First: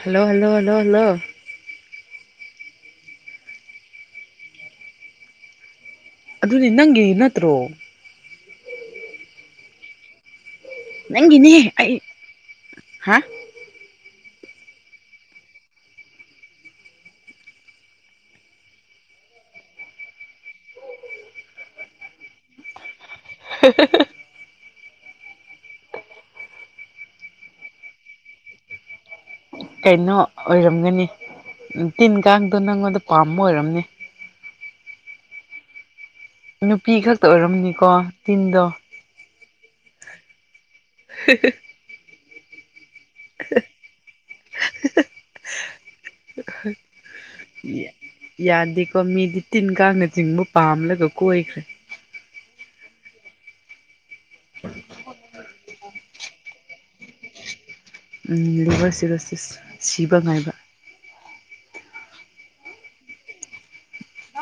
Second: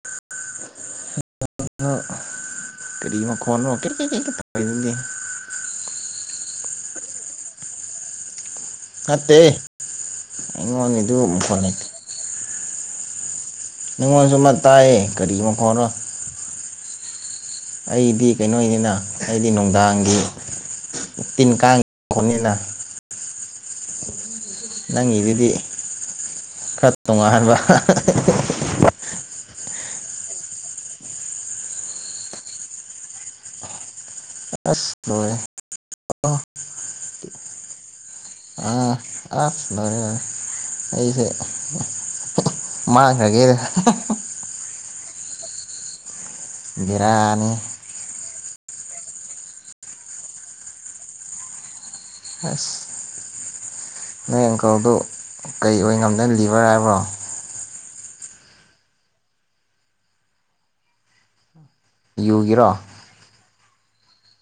hello hello hello hello ꯀꯔꯤꯃ ꯈꯣꯅꯣ ꯀ ꯀ ꯀ ꯑꯗꯨꯅꯦ ꯅꯪꯒꯤ ꯅꯠꯇ꯭ꯔꯣ ꯍꯥꯇꯩꯉꯣꯟ ꯅꯤꯡꯗꯨ ꯐ ꯅꯪꯒꯤꯅꯦ ꯑꯩ ꯍꯥ ꯉꯣꯟꯁꯨ ꯑꯃ ꯇꯥꯏꯌꯦ ꯀꯔꯤ ꯃꯈꯣꯔꯣ ꯑꯩꯗꯤ ꯀꯩꯅꯣꯅꯤꯅ ꯑꯩꯗꯤ ꯅꯨꯡꯗꯥꯡꯒꯤ ꯇꯤꯟ ꯀꯥꯡꯕꯅꯤꯅ [inaudible] ꯅꯪꯒꯤꯗꯨꯗꯤ ꯈꯔ ꯇꯣꯉꯥꯟꯕ ꯀꯩꯅꯣ ꯑꯣꯏꯔꯝꯒꯅꯤ ꯇꯤꯟ ꯀꯥꯡꯗꯨꯣ ꯅꯪꯉꯣꯟꯗ ꯄꯥꯝꯕ ꯑꯣꯏꯔꯝꯅꯤ ꯑꯁꯦ ꯑ ꯅꯨꯄꯤ ꯈꯛꯇꯥ ꯑꯣꯏꯔꯝꯅꯤꯀꯣ ꯇꯤꯟꯗꯣ ꯑ ꯑ ꯁꯔꯦ ꯑꯩꯁꯦ ꯃꯥꯡꯈ꯭ꯔꯒꯦꯗ [unintelligible] ꯕꯤꯔꯌꯥꯅꯤꯍ‌ꯦ ꯌꯥꯗꯦꯀꯣ ꯃꯤꯗꯤ ꯇꯤꯟ ꯀꯥꯡꯅ ꯆꯤꯡꯕ ꯄꯥꯝꯂꯒ ꯀꯣꯏꯈ꯭ꯔꯦ ꯑꯥꯁ ꯅꯣꯏ ꯑꯪꯀꯜꯗꯨ ꯀꯩ ꯑꯣꯏ ꯉꯝꯗ ꯂꯤꯕꯔ ꯍꯥꯏꯕ꯭ꯔꯣ ꯂꯤꯚꯔ ꯁꯤꯔꯣꯁꯤꯁ ꯁꯤꯕ ꯉꯥꯏꯕ ꯌꯨꯒꯤꯔꯣ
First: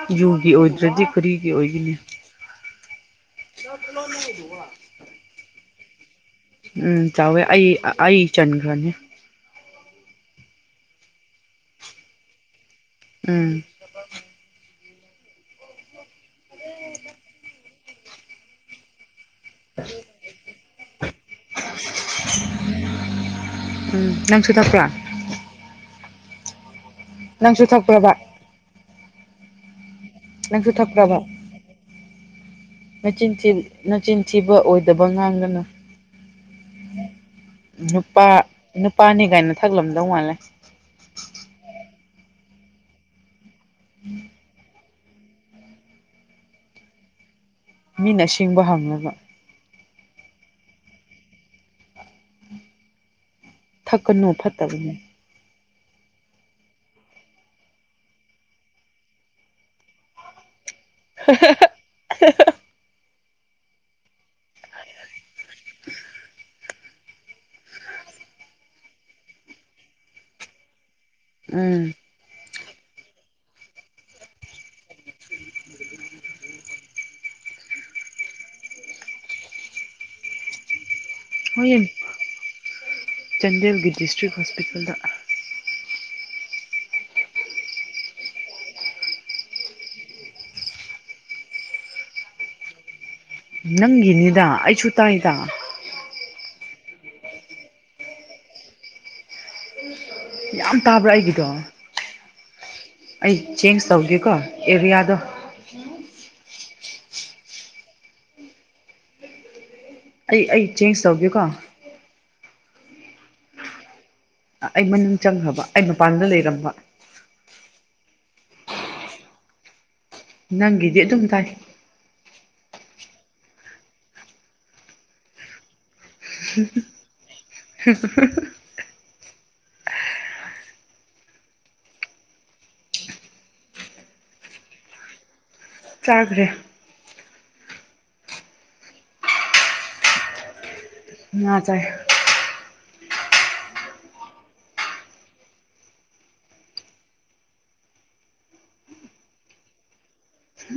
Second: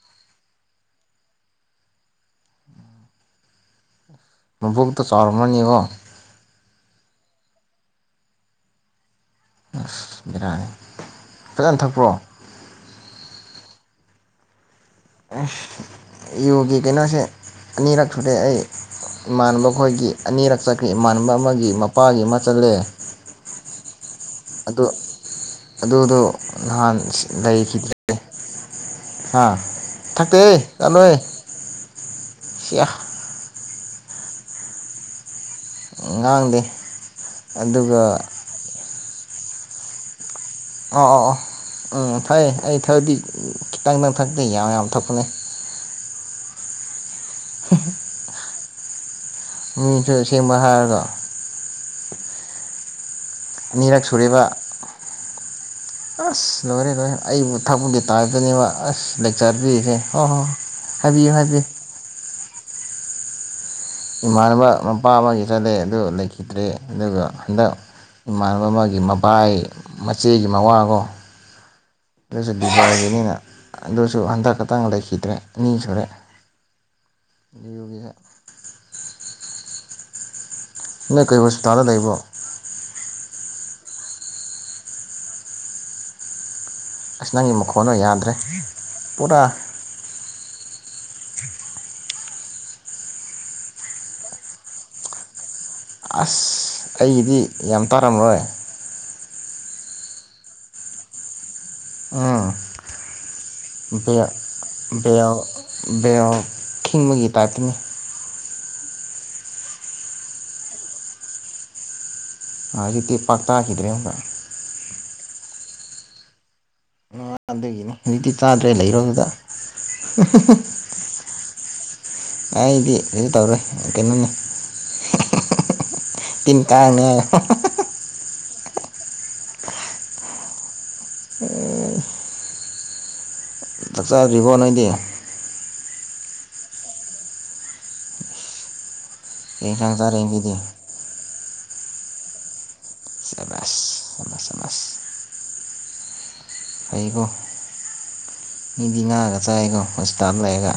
ꯌꯖꯨꯒꯤ ꯑꯣꯏꯗ꯭ꯔꯗꯤ ꯀꯔꯤꯒꯤ ꯑꯣꯏꯒꯤꯅꯤ ꯃ ꯕꯨꯛ ꯇ ꯆꯔꯃꯅꯤ ꯑꯣ ꯎꯝ ꯆꯥꯎꯋꯦ ꯑꯩ ꯑꯩ ꯆꯟꯈ꯭ꯔꯅꯤ ꯁ ꯕꯤꯔꯌꯥꯅꯤ ꯐꯖꯅ ꯊꯛꯄ꯭ꯔꯣ ꯎꯝ ꯑꯁ ꯌꯣꯒꯤ ꯀꯩꯅꯣꯁꯦ ꯑꯅꯤꯔꯛ ꯁꯨꯔꯦ ꯑꯩ ꯏꯃꯅꯕ ꯈꯣꯏꯒꯤ ꯑꯅꯤꯔꯛ ꯆꯠꯈꯤꯦ ꯏꯃꯅꯕ ꯑꯃꯒꯤ ꯃꯄꯥꯒꯤ ꯑꯃ ꯆꯠꯂꯦ ꯎꯝ ꯅꯪꯁꯨꯨ ꯑꯗꯨ ꯇꯥꯄ꯭ꯔꯥ ꯑꯗꯨꯗꯣ ꯅꯍꯥꯟ ꯅꯪꯁꯨ ꯊꯛꯈ꯭ꯔꯕ ꯍꯥꯥ ꯊꯥꯛꯇꯦ ꯇꯣ ꯊꯛꯄ꯭ꯔꯕ ꯁꯤꯌꯥ ꯅꯆꯤꯟꯊꯤꯕ ꯑꯣꯏꯗꯕ ꯉꯥꯡꯒꯅꯨ ꯉꯥꯡꯗꯦ ꯑꯗꯨꯒ ꯅꯨꯄꯥ ꯅꯨꯄꯥꯅꯤ ꯀꯥꯏꯅ ꯊꯥꯛꯂꯝꯗꯧ ꯃꯥꯜꯂꯦ ꯑ ꯑ ꯑ ꯎꯝ ꯐꯩ ꯑꯩ ꯊꯕꯗꯤ ꯈꯤꯇꯪ ꯅꯪꯊꯛꯇ ꯌꯥꯝ ꯌꯥꯝ ꯊꯣꯛꯄꯅꯦ ꯃꯤꯅ ꯁꯤꯡꯕ ꯍꯪꯂꯅꯕ ꯃꯤꯁꯨ ꯁꯦꯝꯦꯡꯕ ꯍꯥꯏꯔꯒ ꯑꯅꯤꯔꯛ ꯊꯛꯀꯅꯨ ꯁꯨꯔꯦꯕ ꯐꯠꯇꯕꯅꯦ ꯑꯁ ꯂꯣꯏꯔꯦ ꯂꯣꯏꯔꯦ ꯑꯩꯕꯨ ꯊꯕꯄꯕꯨꯗꯤ ꯇꯥꯗꯅꯦꯕ ꯑꯁ ꯂꯦꯛ ꯆꯥ ꯄꯔꯤꯁꯦ ꯍꯣꯏ ꯍꯣꯏ ꯍꯣꯏ ꯍꯥꯏꯕꯤꯌꯨ ꯍꯥꯏꯕꯤꯌꯨ ꯏꯃꯥꯟꯅꯕ ꯃꯄꯥ ꯑꯃꯒꯤ ꯆꯠꯂꯦ ꯑꯗꯨ ꯂꯩꯈꯤꯗ꯭ꯔꯦ ꯑꯗꯨꯒ ꯍꯟꯗꯛ ꯏꯃꯥꯟꯅꯕ ꯑꯃꯒꯤ ꯃꯕꯥꯏ ꯃꯆꯦꯒꯤ ꯃꯋꯥꯒꯣ ꯎꯝ ꯑꯗꯨꯁꯨ ꯗꯤꯖꯥꯏꯒꯤꯅꯤꯅ ꯑꯗꯨꯁꯨ ꯍꯟꯗꯛ ꯈꯛꯇꯪ ꯂꯩꯈꯤꯗ꯭ꯔꯦ ꯑꯅꯤ ꯁꯨꯔꯦ ꯌꯌꯨꯒꯤ ꯅꯣꯏ ꯀ ꯍꯣꯁꯄꯤꯇꯥꯜꯗ ꯍꯣꯏ ꯂꯩꯕ ꯆꯥꯟꯗꯦꯜꯒꯤ ꯗꯤꯁꯇ꯭ꯔꯤꯛ ꯍꯣꯁꯄꯤꯇꯥꯜꯗ ꯑꯁ ꯅꯪꯒꯤ ꯃꯈꯣꯟꯅꯣ ꯌꯥꯗ꯭ꯔꯦ ꯄꯨꯔꯥ ꯅꯪꯒꯤꯅꯤꯗ ꯑꯩꯁꯨ ꯇꯥꯏꯗ ꯑꯁ ꯑꯩꯒꯤꯗꯤ ꯌꯥꯝ ꯇꯥꯔꯝꯔꯣꯏ ꯌꯥꯝ ꯇꯥꯕ꯭ꯔꯥ ꯑꯩꯒꯤꯗꯣ ꯑꯩ ꯆꯦꯟꯖ ꯇꯧꯒꯦꯀꯣ ꯑꯦꯔꯤꯌꯥꯗꯣ ꯎ ꯈꯤꯤꯡꯕꯒꯤ ꯇꯥꯏꯞꯇꯅꯤ ꯑꯩ ꯑꯩ ꯆꯦꯟꯖ ꯇꯧꯒꯦꯨꯀꯣ ꯖꯤꯛꯇꯤ ꯄꯥꯛꯇꯈꯤꯗ꯭ꯔꯦ ꯑꯃꯨꯛ ꯑꯩ ꯃ ꯆꯪꯈꯕ ꯑꯩ ꯃꯄꯥꯟꯗ ꯂꯩꯔꯝꯕ ꯀꯩꯒꯤꯅꯣ ꯍꯧꯖꯤꯛꯇꯤ ꯇꯥꯗ꯭ꯔꯦ ꯂꯩꯔꯣꯗꯨꯗ ꯅꯪꯒꯤꯗꯤ ꯑꯗꯨꯝ ꯇꯥꯏ ꯑꯩꯗꯤ ꯑꯗꯨ ꯇꯧꯔꯦ ꯀꯩꯅꯣꯅꯤ ꯇꯤꯟ ꯀꯥꯡꯅꯦ [unintelligible] ꯆꯥꯛ ꯆꯥ꯭ꯔꯤꯕꯣ ꯅꯗꯤ ꯆꯥꯈ꯭ꯔꯦ ꯀ ꯏꯟꯁꯥꯡ ꯆꯥꯔꯛꯒꯤꯗꯤ ꯉꯆꯥꯏ ꯆꯦꯃꯁꯃꯦꯃꯁ ꯑꯩꯩꯀꯣ ꯃꯤꯗꯤ ꯉꯥꯛꯑꯒ ꯆꯥꯏꯀꯣ ꯍꯣꯁꯄꯤꯇꯥꯜ ꯂꯩꯔꯒ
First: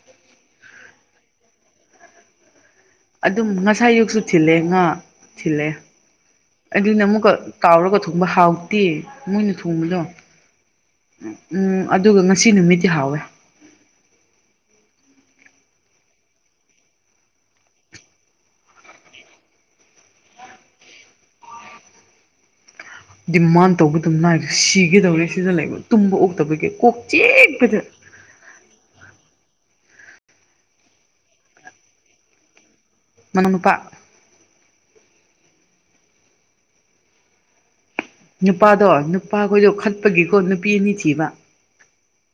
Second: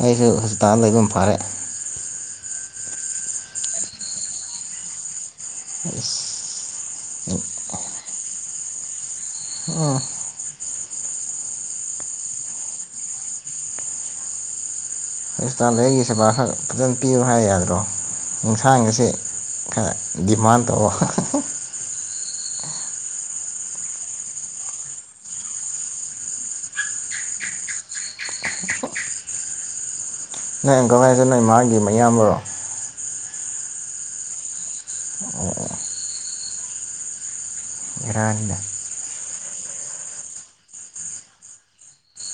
ꯑꯩꯁꯨ ꯍꯣꯁꯄꯤꯇꯥꯜ ꯂꯩꯕ ꯑꯃ ꯐꯥꯔꯦ ꯑꯗꯨꯝ ꯉꯁꯥꯏ ꯌꯨꯛꯁꯨ ꯊꯤꯜꯂꯦ ꯉꯥ ꯊꯤꯜꯂꯦ ꯎ ꯑꯗꯨꯅ ꯑꯃꯨꯛꯀ ꯀꯥꯎꯔꯒ ꯊꯣꯡꯕ ꯍꯥꯎꯇꯦ ꯃꯣꯏꯅ ꯎꯝ ꯊꯣꯡꯕꯗꯣ ꯝ ꯎꯝ ꯑꯗꯨꯒ ꯉꯁꯤ ꯅꯨꯃꯤꯠꯇꯗꯤꯤ ꯍꯥꯎꯋꯦ ꯍꯁꯇꯥꯥꯟꯗ ꯑꯩꯒꯤ ꯁꯦꯕꯥ ꯈꯛ ꯐꯖ ꯄꯤꯌꯨ ꯍꯥꯏ ꯌꯥꯗ꯭ꯔꯣ ꯌꯦꯟꯁꯥꯡ ꯑꯁꯤꯦ ꯈꯔ ꯗꯤꯃꯥꯟ ꯇꯧꯕ ꯗꯤꯃꯥꯟ ꯇꯧꯕꯗꯨꯝ ꯅꯥꯏꯕ ꯁꯤꯒꯗꯧꯅꯦ ꯁꯤꯗ ꯂꯩꯕ ꯇꯨꯝꯕ ꯑꯣꯛꯇꯕꯒꯤ ꯀꯣꯛ ꯆꯦꯛꯄꯗ [inaudible] ꯅ ꯑꯪꯀꯛ ꯍꯥꯏꯁꯠ ꯅ ꯃꯥꯒꯤ ꯃꯌꯥꯝꯕꯔꯣ ꯃꯅꯅꯄꯥ ꯕꯦꯔꯥꯅꯤꯅ ꯅꯨꯄꯥꯗꯣ ꯅꯨꯄꯥꯈꯣꯏꯗꯣ ꯈꯠꯄꯒꯤꯀꯣ ꯅꯨꯄꯤ ꯑꯅꯤ ꯊꯤꯕ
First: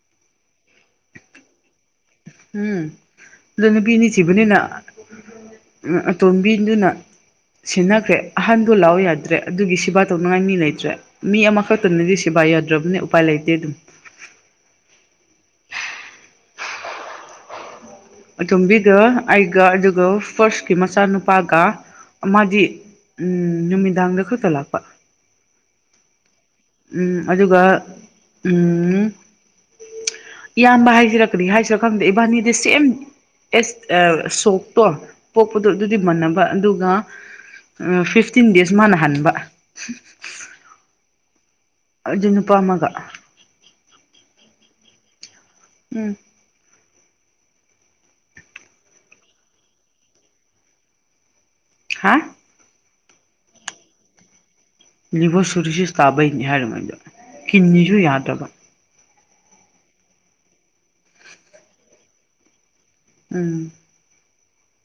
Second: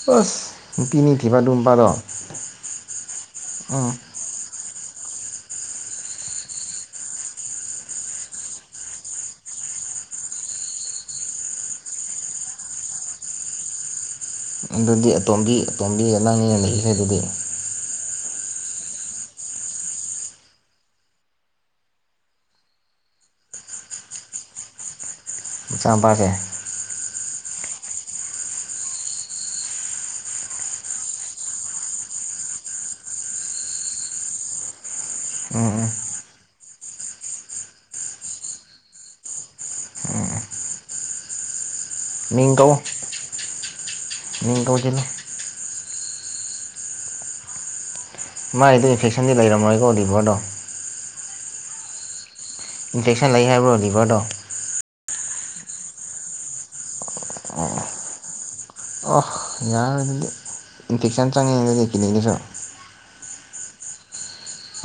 ꯄꯁ ꯎꯝ ꯑꯗ ꯎꯝ ꯅꯨꯄꯤꯅꯤꯁꯤꯕꯅꯤꯅ ꯎꯝ ꯇꯣꯝꯕꯤꯗꯨꯅ ꯁꯤꯟꯅꯈ꯭ꯔꯦ ꯑꯍꯟꯗꯣ ꯂꯥꯛꯑꯣ ꯌꯥꯗ꯭ꯔꯦ ꯑꯗꯨꯒꯤ ꯁꯦꯕꯥ ꯇꯧꯅꯉꯥꯏ ꯃꯤ ꯂꯩꯇ꯭ꯔꯦ ꯃꯤ ꯑꯃꯈꯛꯇꯅꯗꯤ ꯁꯤꯦꯕꯥ ꯎꯄꯥ ꯌꯥꯗ꯭ꯔꯕꯅꯤ ꯎꯄꯥꯏ ꯂꯩꯇꯦ ꯑꯗꯨꯝ ꯑꯗꯨꯗꯤ ꯑꯇꯣꯝꯕꯤ ꯑꯇꯣꯝꯕꯤ ꯑꯉꯥꯡꯅꯤꯅ ꯂꯩꯔꯤꯁꯦ ꯑꯗꯨꯗꯤ ꯑꯇꯣꯝꯕꯤꯒ ꯑꯩꯒ ꯑꯗꯨꯒ ꯐꯥꯔꯁꯀꯤ ꯃꯆꯥꯅꯨꯄꯥꯒ ꯃꯥꯗꯤ ꯎꯝ ꯅꯨꯃꯤꯗꯥꯡꯗ ꯈꯛꯇ ꯂꯥꯛꯄ ꯆꯄꯥꯒꯦ ꯎꯝ ꯑꯗꯨꯒ ꯎꯝ ꯏꯌꯥꯝꯕ ꯍꯥꯏꯁꯤꯔꯛꯀꯗꯤ ꯍꯥꯏꯁꯤꯔꯥ ꯈꯪꯗꯦ ꯏꯕꯥꯅꯤꯗ ꯁꯦꯝ ꯑꯦꯁ ꯁꯣꯛꯇꯣ ꯄꯣꯛꯄꯗꯣ ꯎꯝ ꯎꯝ ꯑꯗꯨꯗꯤ ꯃꯟꯅꯕ ꯑꯗꯨꯒ ꯎ ꯐꯤꯐꯇꯤꯟ ꯗꯦꯖ ꯃꯥꯅ ꯍꯟꯕ ꯑꯗꯨ ꯅꯨꯄꯥ ꯑꯃꯒ ꯃꯤꯀꯣꯖꯅ ꯎꯝ ꯃꯥꯒꯤꯗꯤ ꯏꯟꯐꯦꯛꯁꯟꯗꯤ ꯂꯩꯔꯝꯃꯣꯏꯀꯣ ꯗꯤꯕꯣꯗꯣ ꯍꯥ ꯏꯟꯐꯦꯛꯁꯟ ꯂꯩ ꯍꯥꯏꯕ꯭ꯔꯣ ꯂꯤꯚꯔꯗꯣ ꯂꯤꯕꯣ ꯁꯨꯔꯁꯤꯁ ꯇꯥꯕꯩꯅꯤ ꯍꯥꯏꯔꯗ ꯀꯅꯤꯁꯨ ꯌꯥꯍ ꯇ ꯑꯍ ꯌꯥꯔꯣꯏ ꯑꯗꯨꯗꯤ ꯏꯟꯐꯦꯛꯁꯟ ꯆꯪꯉꯤꯉꯩꯗꯗꯤ ꯀꯜꯂꯤꯒꯤꯁꯨ ꯎꯝ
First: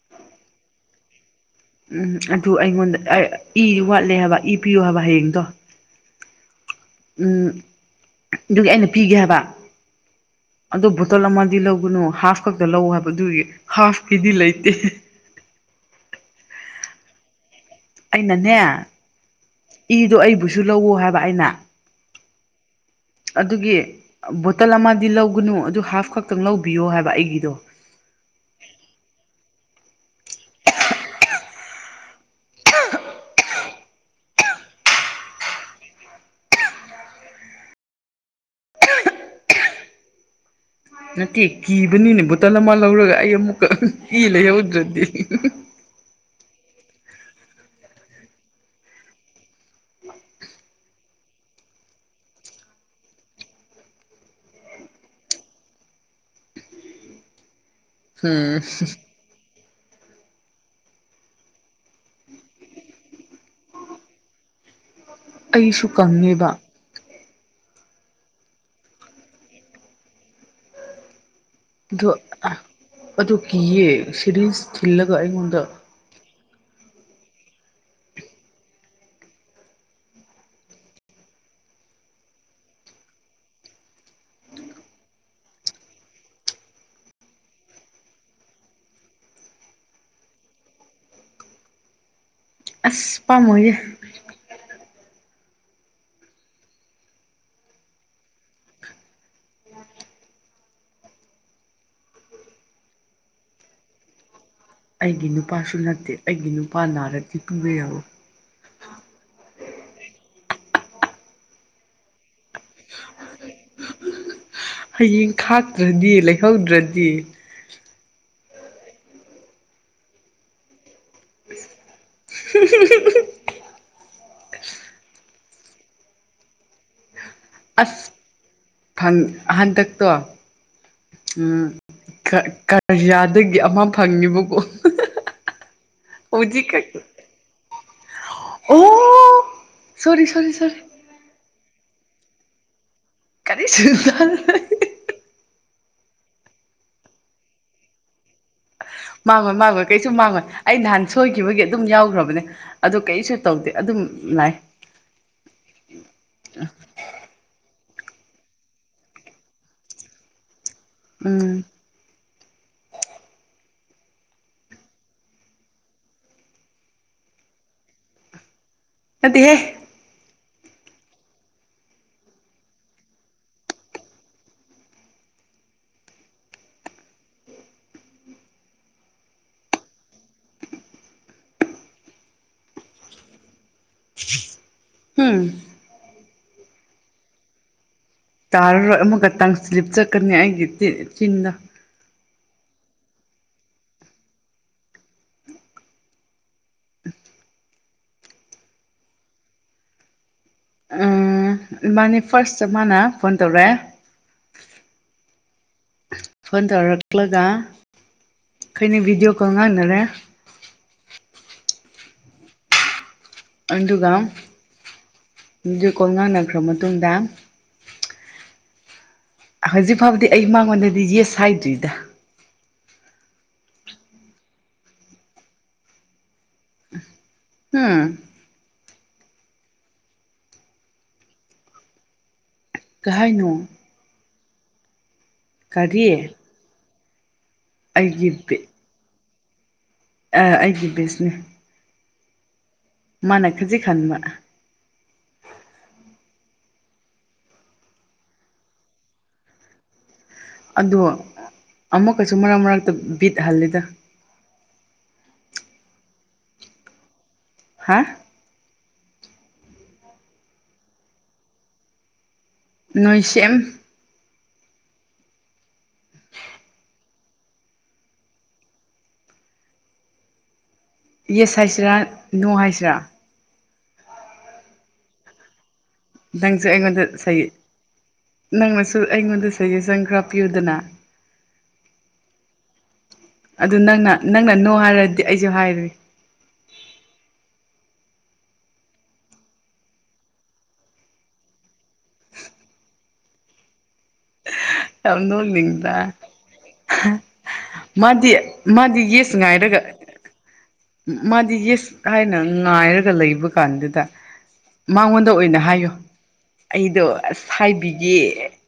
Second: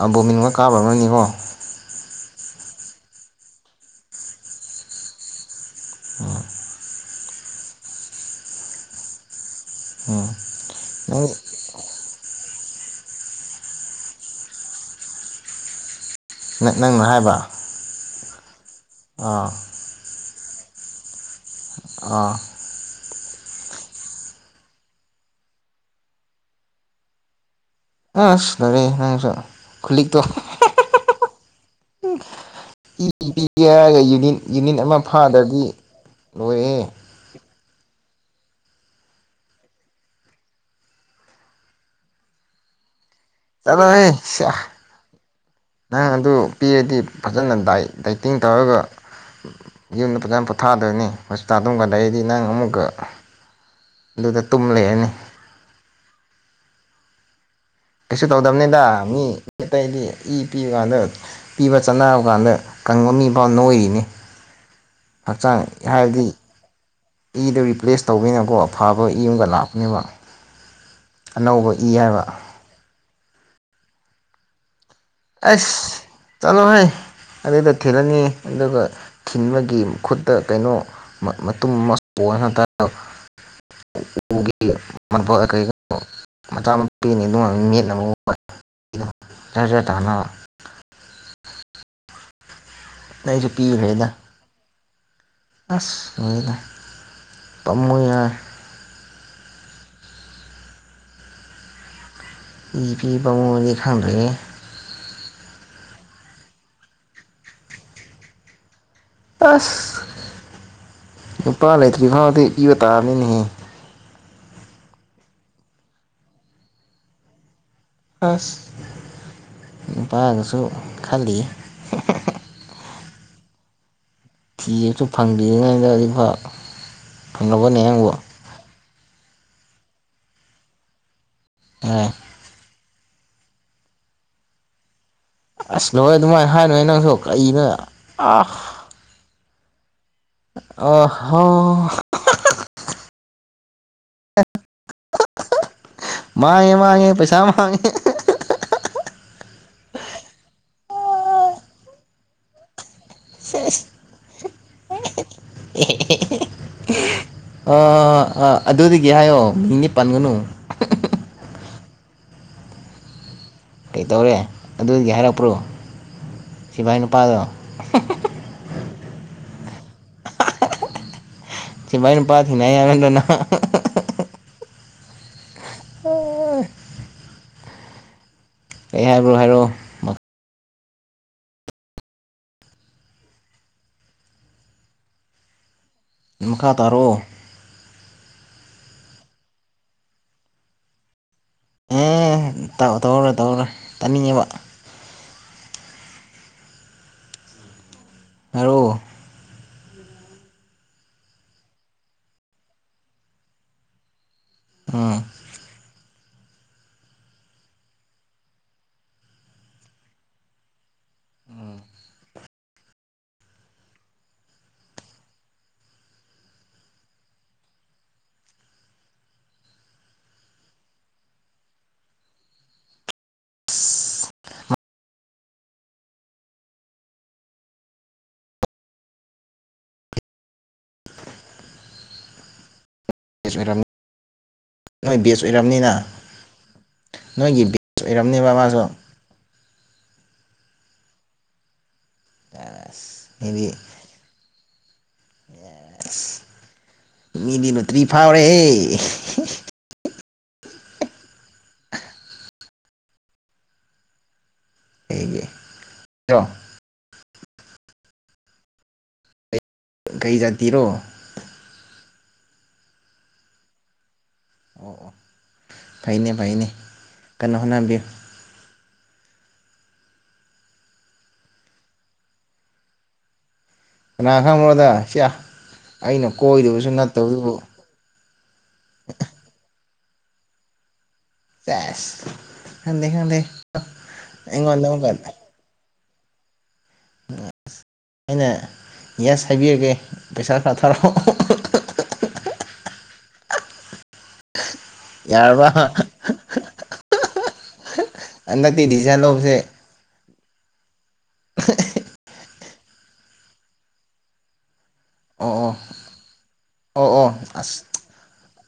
ꯑ ꯕꯣꯃꯤꯟꯒ ꯀꯥꯕ ꯑꯃꯅꯤꯀꯣ ꯎꯝ ꯑꯗꯨ ꯑꯩꯉꯣꯟꯗ ꯏ ꯋꯥꯠꯂꯦ ꯍꯥꯏꯕ ꯏ ꯄꯤꯌꯨ ꯍꯥꯏꯕ ꯍꯌꯦꯡꯗꯣ ꯎꯝ ꯑꯗꯨꯒꯤ ꯑꯩꯅ ꯄꯤꯒꯦ ꯍꯥꯏꯕ ꯑꯣ ꯑꯗꯣ ꯕꯣꯇꯜ ꯑꯃꯗꯤ ꯂꯧꯒꯅꯨ ꯍꯥꯐ ꯈꯛꯇ ꯂꯧ ꯍꯥꯏꯕꯗꯨꯒꯤ ꯍꯥꯐꯀꯤꯗꯤ ꯂꯩꯇꯦ ꯅꯪꯅ ꯍꯥꯏꯕ ꯑꯩꯅꯅꯦ ꯑꯥ ꯏꯗꯣ ꯑꯩꯕꯨꯁꯨ ꯂꯧꯋ ꯍꯥꯏꯕ ꯑꯩꯅ ꯑꯥ ꯑꯗꯨꯒꯤ ꯕꯣꯇꯜ ꯑꯃꯗꯤ ꯂꯧꯒꯅꯨ ꯑꯗꯨ ꯍꯥꯐ ꯈꯛꯇꯪ ꯂꯧꯕꯤꯌꯣ ꯍꯥꯏꯕ ꯑꯩꯒꯤꯗꯣ ꯑꯁ ꯇꯔꯦ ꯅꯪꯁꯨ ꯈꯨꯂꯤꯛꯇꯣ ꯏ ꯄꯤ ꯑꯥꯏꯒꯨ ꯌꯨꯅꯤꯠ ꯑꯃ ꯐꯥꯗꯒꯤ ꯂꯣꯏꯑꯦ ꯅꯠꯇꯦ ꯀꯤꯕꯅꯤꯅꯦ ꯕꯣꯇꯜ ꯑꯃ ꯂꯧꯔꯒ ꯑꯩ ꯑꯃꯨꯛꯀ ꯆꯠꯂꯣꯍꯦ ꯀꯤꯂ ꯁꯤꯌꯥ ꯌꯧꯗ꯭ꯔꯗꯤ ꯅꯪ ꯑꯗꯨ ꯄꯤꯔꯗꯤ ꯐꯖꯅ ꯇꯤꯡ ꯇꯧꯔꯒ ꯌꯨꯝꯗ ꯐꯖꯅ ꯄꯣꯊꯥꯗꯣꯏꯅꯤ ꯍꯣꯁꯄꯤꯇꯥꯜ ꯇꯨꯝꯕꯗ ꯑꯩꯗꯤ ꯅꯪ ꯑꯃꯨꯛꯀ ꯑꯗꯨꯗ ꯇꯨꯝꯂꯔꯅꯤ [inaudible] ꯀꯩꯁꯨ ꯎꯝ ꯇꯧꯗꯝꯕꯅꯦꯗ ꯃꯤ ꯑꯇꯩꯗꯤ ꯏ ꯄꯤꯕ ꯀꯥꯟꯗ ꯄꯤꯕ ꯆꯥꯅꯕ ꯀꯥꯟꯗ ꯀꯪꯕ ꯃꯤꯐꯥꯎ ꯅꯣꯏꯔꯤꯅꯤ ꯍꯛꯆꯥꯡ ꯑꯩꯁꯨ ꯍꯥꯏꯕꯗꯤ ꯀꯪꯉꯦꯕ ꯏꯗꯣ ꯔꯤꯄ꯭ꯂꯦꯁ ꯇꯧꯕꯤꯅꯀꯣ ꯑꯐꯕ ꯏ ꯑꯃꯒ ꯂꯥꯛꯄꯅꯦꯕ ꯑꯅꯧꯕ ꯏ ꯑꯗꯣ ꯍꯥꯏꯕ ꯑꯗꯨ ꯀꯤꯌꯦ ꯁꯤꯔꯤꯁ ꯊꯤꯜꯂꯒ ꯑꯩꯉꯣꯟꯗ ꯆꯂꯣ ꯍꯥꯏꯥꯏ ꯑꯗꯨꯗ ꯊꯤꯜꯂꯅꯤ ꯑꯗꯨꯒ ꯊꯤꯟꯤꯟꯕꯒꯤ ꯈꯨꯠꯇ ꯀꯩꯅꯣ ꯃꯇꯨꯝ ꯃ ꯍꯠꯇ ꯎ ꯃ ꯀ ꯃꯆꯥ ꯑꯃ ꯄꯤꯅꯤ ꯑꯗꯨ ꯃꯦꯠꯅ ꯑꯃꯨꯦ ꯇꯅ ꯑꯁ ꯄꯥꯝꯃꯒ ꯑꯁ ꯂꯩꯗ ꯇꯞꯃꯨ ꯌꯥ ꯏ ꯄꯤꯕ ꯃꯅꯤ ꯈꯪꯗ꯭ꯔꯦ ꯑꯩꯒꯤ ꯅꯨꯄꯥꯁꯨ ꯅꯠꯇꯦ ꯑꯩꯒꯤ ꯅꯨꯄꯥ ꯅꯥꯔꯗꯤ ꯄꯤꯕ ꯌꯥꯋꯨ ꯑꯁ ꯄꯥ ꯂꯩꯇ꯭ꯔꯤꯐꯥꯗ ꯏ ꯇꯥꯔꯅꯤꯅꯤꯍ ꯍꯌꯦꯡ ꯈꯥꯛꯇ꯭ꯔꯗꯤ ꯂꯩꯍꯧꯗ꯭ꯔꯗꯤ ꯑꯁ ꯅꯨꯄꯥꯒꯁꯨ ꯈꯜꯂꯤ ꯐꯤꯁꯨ ꯐꯪꯕꯤꯔꯤꯉꯩꯗ ꯑꯗꯨꯐ ꯐꯪꯉꯕꯅꯦ ꯑꯩꯪꯕꯨ ꯑꯁ ꯍꯟꯗꯛꯇꯣ ꯎꯝ ꯑꯦ ꯑꯔꯤꯌꯥꯗꯒꯤ ꯑꯃ ꯐꯪꯉꯤꯕꯀꯣ ꯑꯁ ꯅꯣꯏ ꯑꯗꯨꯃꯥꯏꯅ ꯍꯥꯏꯅꯣꯏ ꯅꯪꯁꯨ ꯀꯛꯏ ꯅꯣꯏ ꯑ ꯑꯣ ꯁꯣꯔꯤ ꯁꯣꯔꯤ ꯁꯣꯔꯤ ꯑ ꯍꯣ ꯀꯔꯤꯁꯨ ꯃꯥꯅꯦ ꯃꯥꯅꯦ ꯄꯩꯁꯥ ꯃꯥꯉꯦ ꯃꯥꯡꯉꯣꯏ ꯃꯥꯡꯂꯣꯏ ꯀꯩꯁꯨ ꯃꯥꯡꯉꯣꯏ ꯑꯩ ꯅꯍꯥꯟ ꯁꯣꯏꯈꯤꯕꯒꯤ ꯑꯗꯨꯝ ꯌꯥꯎꯈ꯭ꯔꯕꯅꯦ ꯑꯗꯨ ꯀꯩꯁꯨ ꯇꯧꯗꯦ ꯁꯦꯁ ꯑꯗꯨꯝ ꯂꯥꯏ ꯑ ꯑꯥꯥ ꯑꯗꯨꯗꯒꯤ ꯍꯥꯏꯌꯣ ꯃꯤ ꯅꯤ ꯄꯟꯒꯅꯨ ꯎꯝ ꯀꯩꯇꯧꯔꯦ ꯑꯗꯨꯗꯒꯤ ꯍꯥꯏꯔꯛꯄ꯭ꯔꯣ ꯁꯤꯚꯥꯏ ꯅꯨꯄꯥꯗꯣ ꯑꯗ ꯍꯦ ꯁꯤ ꯃꯥꯏꯩꯅ ꯄꯥꯇꯤꯅꯅꯅ ꯀꯩ ꯍꯥꯏꯕ꯭ꯔꯣ ꯍꯥꯏꯔꯣ ꯎꯝ ꯃꯈꯥ ꯇꯥꯔꯛꯑꯣ ꯇꯥꯔꯔꯣꯏ ꯑꯃꯒ ꯇꯪꯁꯤ ꯂꯤꯞ ꯆꯠꯀꯅꯤ ꯑꯩꯒꯤ ꯆꯤꯟꯗ ꯇꯧꯔꯔꯣꯏ ꯇꯧꯔꯔꯣꯏ ꯇꯥꯅꯤꯡꯉꯦꯕ [inaudible] ꯔꯣ ꯎꯝ ꯃꯥꯅꯤ ꯐꯥꯔꯁ ꯆ ꯃꯥꯅ ꯐꯣꯟ ꯇꯧꯔꯦ ꯎꯝ ꯐꯟꯗꯔꯛꯂꯒ ꯈꯩꯅꯦ ꯚꯗꯤꯑꯣ ꯀꯉꯅꯅꯦꯦ ꯑꯟꯗꯒ ꯀꯣꯡ ꯉꯥꯟꯅꯈ꯭ꯔ ꯃꯇꯨꯡꯗ ꯍꯧꯖꯤꯛ ꯐꯥꯎꯕꯗꯤ ꯑꯩ ꯃꯉꯣꯟꯗꯗꯤ ꯌꯦꯁ ꯍꯥꯏꯗ꯭ꯣꯏꯗ ꯕꯦꯁ ꯎꯝ ꯀꯍꯥꯏ ꯅꯣꯡ ꯑꯣꯏꯔꯝꯅꯤ ꯅꯣꯏ ꯕꯦꯖ ꯑꯣꯏꯔꯝꯅꯤꯅ ꯅꯣꯏꯒꯤ ꯕꯦꯖ ꯑꯣꯏꯔꯝꯅꯦꯕ ꯃꯥꯁꯨ ꯑ ꯑꯩꯗꯤ ꯕꯤꯁꯅꯦ ꯃꯥꯟꯅꯛ ꯈꯖꯤ ꯈꯕ ꯑꯦ ꯃꯤꯗꯤꯅ ꯇ꯭ꯔꯤ ꯐꯥꯎꯔꯦ ꯑꯗꯣ ꯑꯃꯨꯛꯀꯁꯨ ꯃꯔꯛ ꯃꯔꯛꯇ ꯕꯤꯠꯍꯜꯂꯤꯗ ꯆꯣ ꯍꯥ ꯀꯩꯖꯇꯔꯣ ꯅꯣꯏꯁꯦꯝ ꯑꯣ ꯑꯣ ꯐꯩꯅꯦ ꯐꯩꯅꯦ ꯀꯟꯅ ꯍꯣꯠꯅꯕꯤꯌꯨ ꯌꯦꯁ ꯍꯥꯏꯁꯤꯔꯥ ꯅꯣ ꯍꯥꯏꯁꯤꯔꯥ ꯀ ꯈꯥꯝ ꯑꯣꯏꯣꯏꯗ ꯆꯠ ꯅꯪꯁꯨ ꯑꯩꯉꯣꯟꯗ ꯁꯩ ꯅꯪꯅꯁꯨ ꯑꯩꯉꯣꯟꯗ ꯁꯩ ꯔꯐꯤꯌꯨꯗꯅ ꯆꯗ ꯈꯗꯦꯉꯗ ꯑꯗꯨ ꯅꯪꯅ ꯅꯪꯅ ꯅꯣ ꯍꯥꯏꯔꯗꯤ ꯑꯩꯁꯨ ꯍꯥꯏꯔꯤ ꯎꯝ ꯑꯩꯅ ꯌꯦꯁ ꯍꯥꯏꯕꯤꯔꯒꯦ ꯄꯩꯁꯥ ꯈꯔ ꯊꯥꯔꯛꯑꯣ ꯌꯥꯔꯕ ꯅꯣꯗ ꯃꯥꯗꯤ ꯍꯟꯗꯛꯇꯤ ꯃꯥꯗꯤ ꯗꯤꯁꯤꯖꯟ ꯌꯦꯁ ꯂꯧꯕꯁꯦ ꯉꯥꯏꯔꯒ ꯃꯥꯗꯤ ꯌꯦꯁ ꯍꯥꯏꯅ ꯉꯥꯏꯔꯒ ꯂꯩꯕ ꯀꯥꯟꯗꯨꯗ ꯃꯉꯣꯟꯗ ꯑꯣꯏꯅ ꯑꯣ ꯍꯥꯏꯌꯣ ꯑꯩꯗꯣ ꯑꯣ ꯑꯣ ꯑꯣ ꯑꯁ ꯍꯥꯏꯕꯤꯒꯦ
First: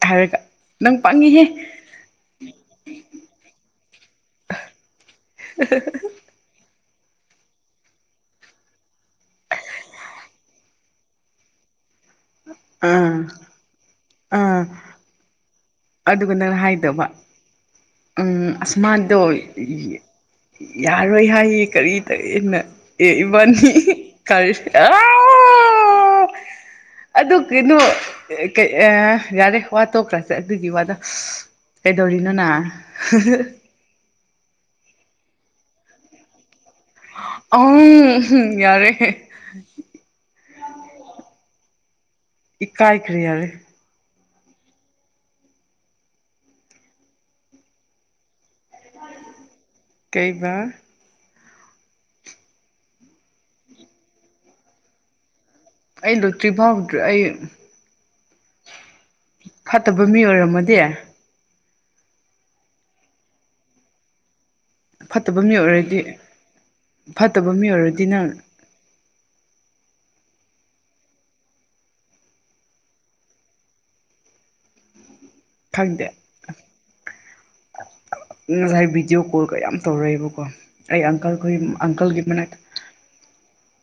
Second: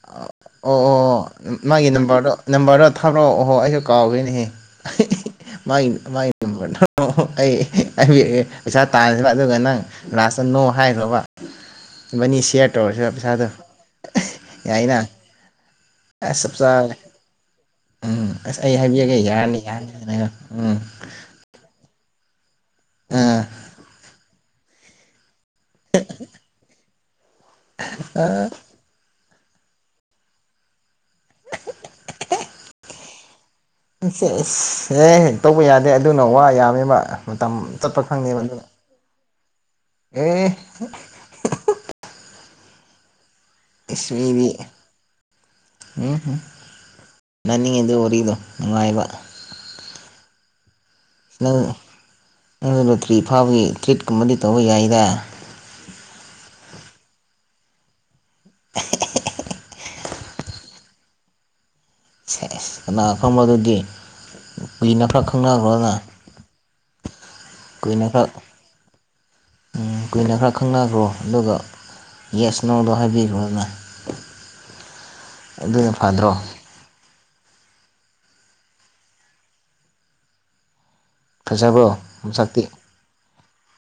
ꯍꯥꯏꯔꯒ ꯑꯣ ꯅꯪ ꯑꯣ ꯄꯪꯉꯤꯍꯦ ꯃꯥꯒꯤ ꯅꯝꯕꯔꯗꯣ ꯅꯝꯕꯔꯗꯣ ꯊꯥꯗꯔꯛꯑꯣ ꯑꯣꯍꯣ ꯑꯩꯁꯨ ꯀꯥꯎꯗꯣꯏꯅꯦꯍꯦ ꯥꯏꯥꯏ ꯑꯩꯩ ꯇꯥꯕ ꯑꯗꯨꯒ ꯅꯪ ꯂꯥꯁꯇ ꯅꯣ ꯍꯥꯏꯈ꯭ꯔꯕ ꯕꯅꯤ ꯁꯦꯌꯥꯔ ꯑꯥ ꯇꯧꯔꯁꯤ ꯁꯥꯗꯣ ꯑꯥ ꯌꯥꯏꯅ ꯑꯗꯨꯒ ꯑꯁ ꯆꯞ ꯅꯪ ꯆꯥꯔꯦ ꯍꯥꯏꯗꯕ ꯎꯝ ꯑꯁ ꯑꯩ ꯑꯁꯃꯥꯗꯣ ꯍꯥꯏꯕꯤꯔꯒꯦ ꯌꯥꯔꯅꯤ ꯌꯥꯔꯅꯤ ꯍꯥꯏꯔꯒ ꯎꯝ ꯌꯥꯔꯣꯏ ꯍꯥꯏꯌꯦ ꯀꯔꯤ ꯏꯟꯅ ꯏ ꯑꯥ ꯏꯕꯥꯅꯤ ꯀꯔ [inaudible] ꯑꯗꯨ ꯀꯩꯅꯣ ꯌꯥꯔꯦ ꯋꯥꯠꯇꯣꯛꯈ꯭ꯔꯥ ꯆꯠꯂ ꯑꯗꯨꯒꯤ ꯋꯥꯗ ꯀꯩꯗꯧꯔꯤꯅꯣꯅꯥ ꯁꯦ ꯑꯦꯁ ꯑꯦ ꯇꯧꯕ ꯌꯥꯗꯦ ꯑꯗꯨꯅ ꯋꯥ ꯌꯥꯕ ꯃꯇꯝ ꯑ ꯆꯠꯄ ꯈꯪꯗꯦꯕ ꯑꯗꯨꯒ ꯌꯥꯔꯦ ꯑꯦ [inaudible] ꯏ ꯀꯥꯏꯈ꯭ꯔꯔꯤ ꯌꯥꯔꯦ ꯑꯁꯃꯤꯕꯤ ꯎꯝꯝ ꯅꯅꯤꯡꯉꯤꯗꯨ ꯋꯥꯔꯤꯗꯣ ꯅꯨꯡꯉꯥꯏꯕ ꯀꯩꯕ ꯅꯪ ꯅꯪ ꯂꯣꯇ꯭ꯔꯤ ꯐꯥꯕꯒꯤ ꯇ꯭ꯔꯤꯠꯀꯨꯝꯕꯗꯤ ꯇꯧꯕ ꯌꯥꯏꯗ ꯑꯩ ꯂꯣꯏꯇ꯭ꯔꯤ ꯐꯥꯎꯗ꯭ꯔꯤ ꯑꯩ [inaudible] ꯐꯠꯇꯕ ꯃꯤ ꯑꯣꯏꯔꯝꯃꯗꯤꯦ ꯈꯣꯡꯕꯗꯨꯗꯤ ꯀꯨꯏꯅ ꯈꯔ ꯐꯠꯇꯕ ꯃꯤ ꯈꯪꯅꯈ꯭ꯔꯣꯅ ꯑꯣꯏꯔꯗꯤ ꯐꯠꯇꯕ ꯃꯤ ꯑꯣꯏꯔꯗꯤ ꯀꯨꯏꯅ ꯈꯔ ꯅꯪ ꯀꯨꯏꯅ ꯈꯔ ꯈꯪꯅꯈ꯭ꯔꯣ ꯑꯗꯨꯒ ꯌꯦꯁ ꯅꯣꯡꯗꯣ ꯍꯥꯏꯕꯤꯔꯣꯅꯦ ꯑꯗꯨꯅ ꯈꯪꯗꯦ ꯐꯗ꯭ꯔꯣ ꯉꯁꯥꯏ ꯚꯤꯗꯤꯑꯣ ꯀꯣꯜ ꯀꯌꯥꯝ ꯇꯧꯔꯛꯏꯦꯕꯀꯣ ꯑꯩ ꯑꯪꯀꯜꯈꯣꯏ ꯐꯖꯕ꯭ꯔꯣ ꯑꯪꯀꯜꯒꯤ ꯃꯅꯥ ꯃꯁꯛꯇꯤ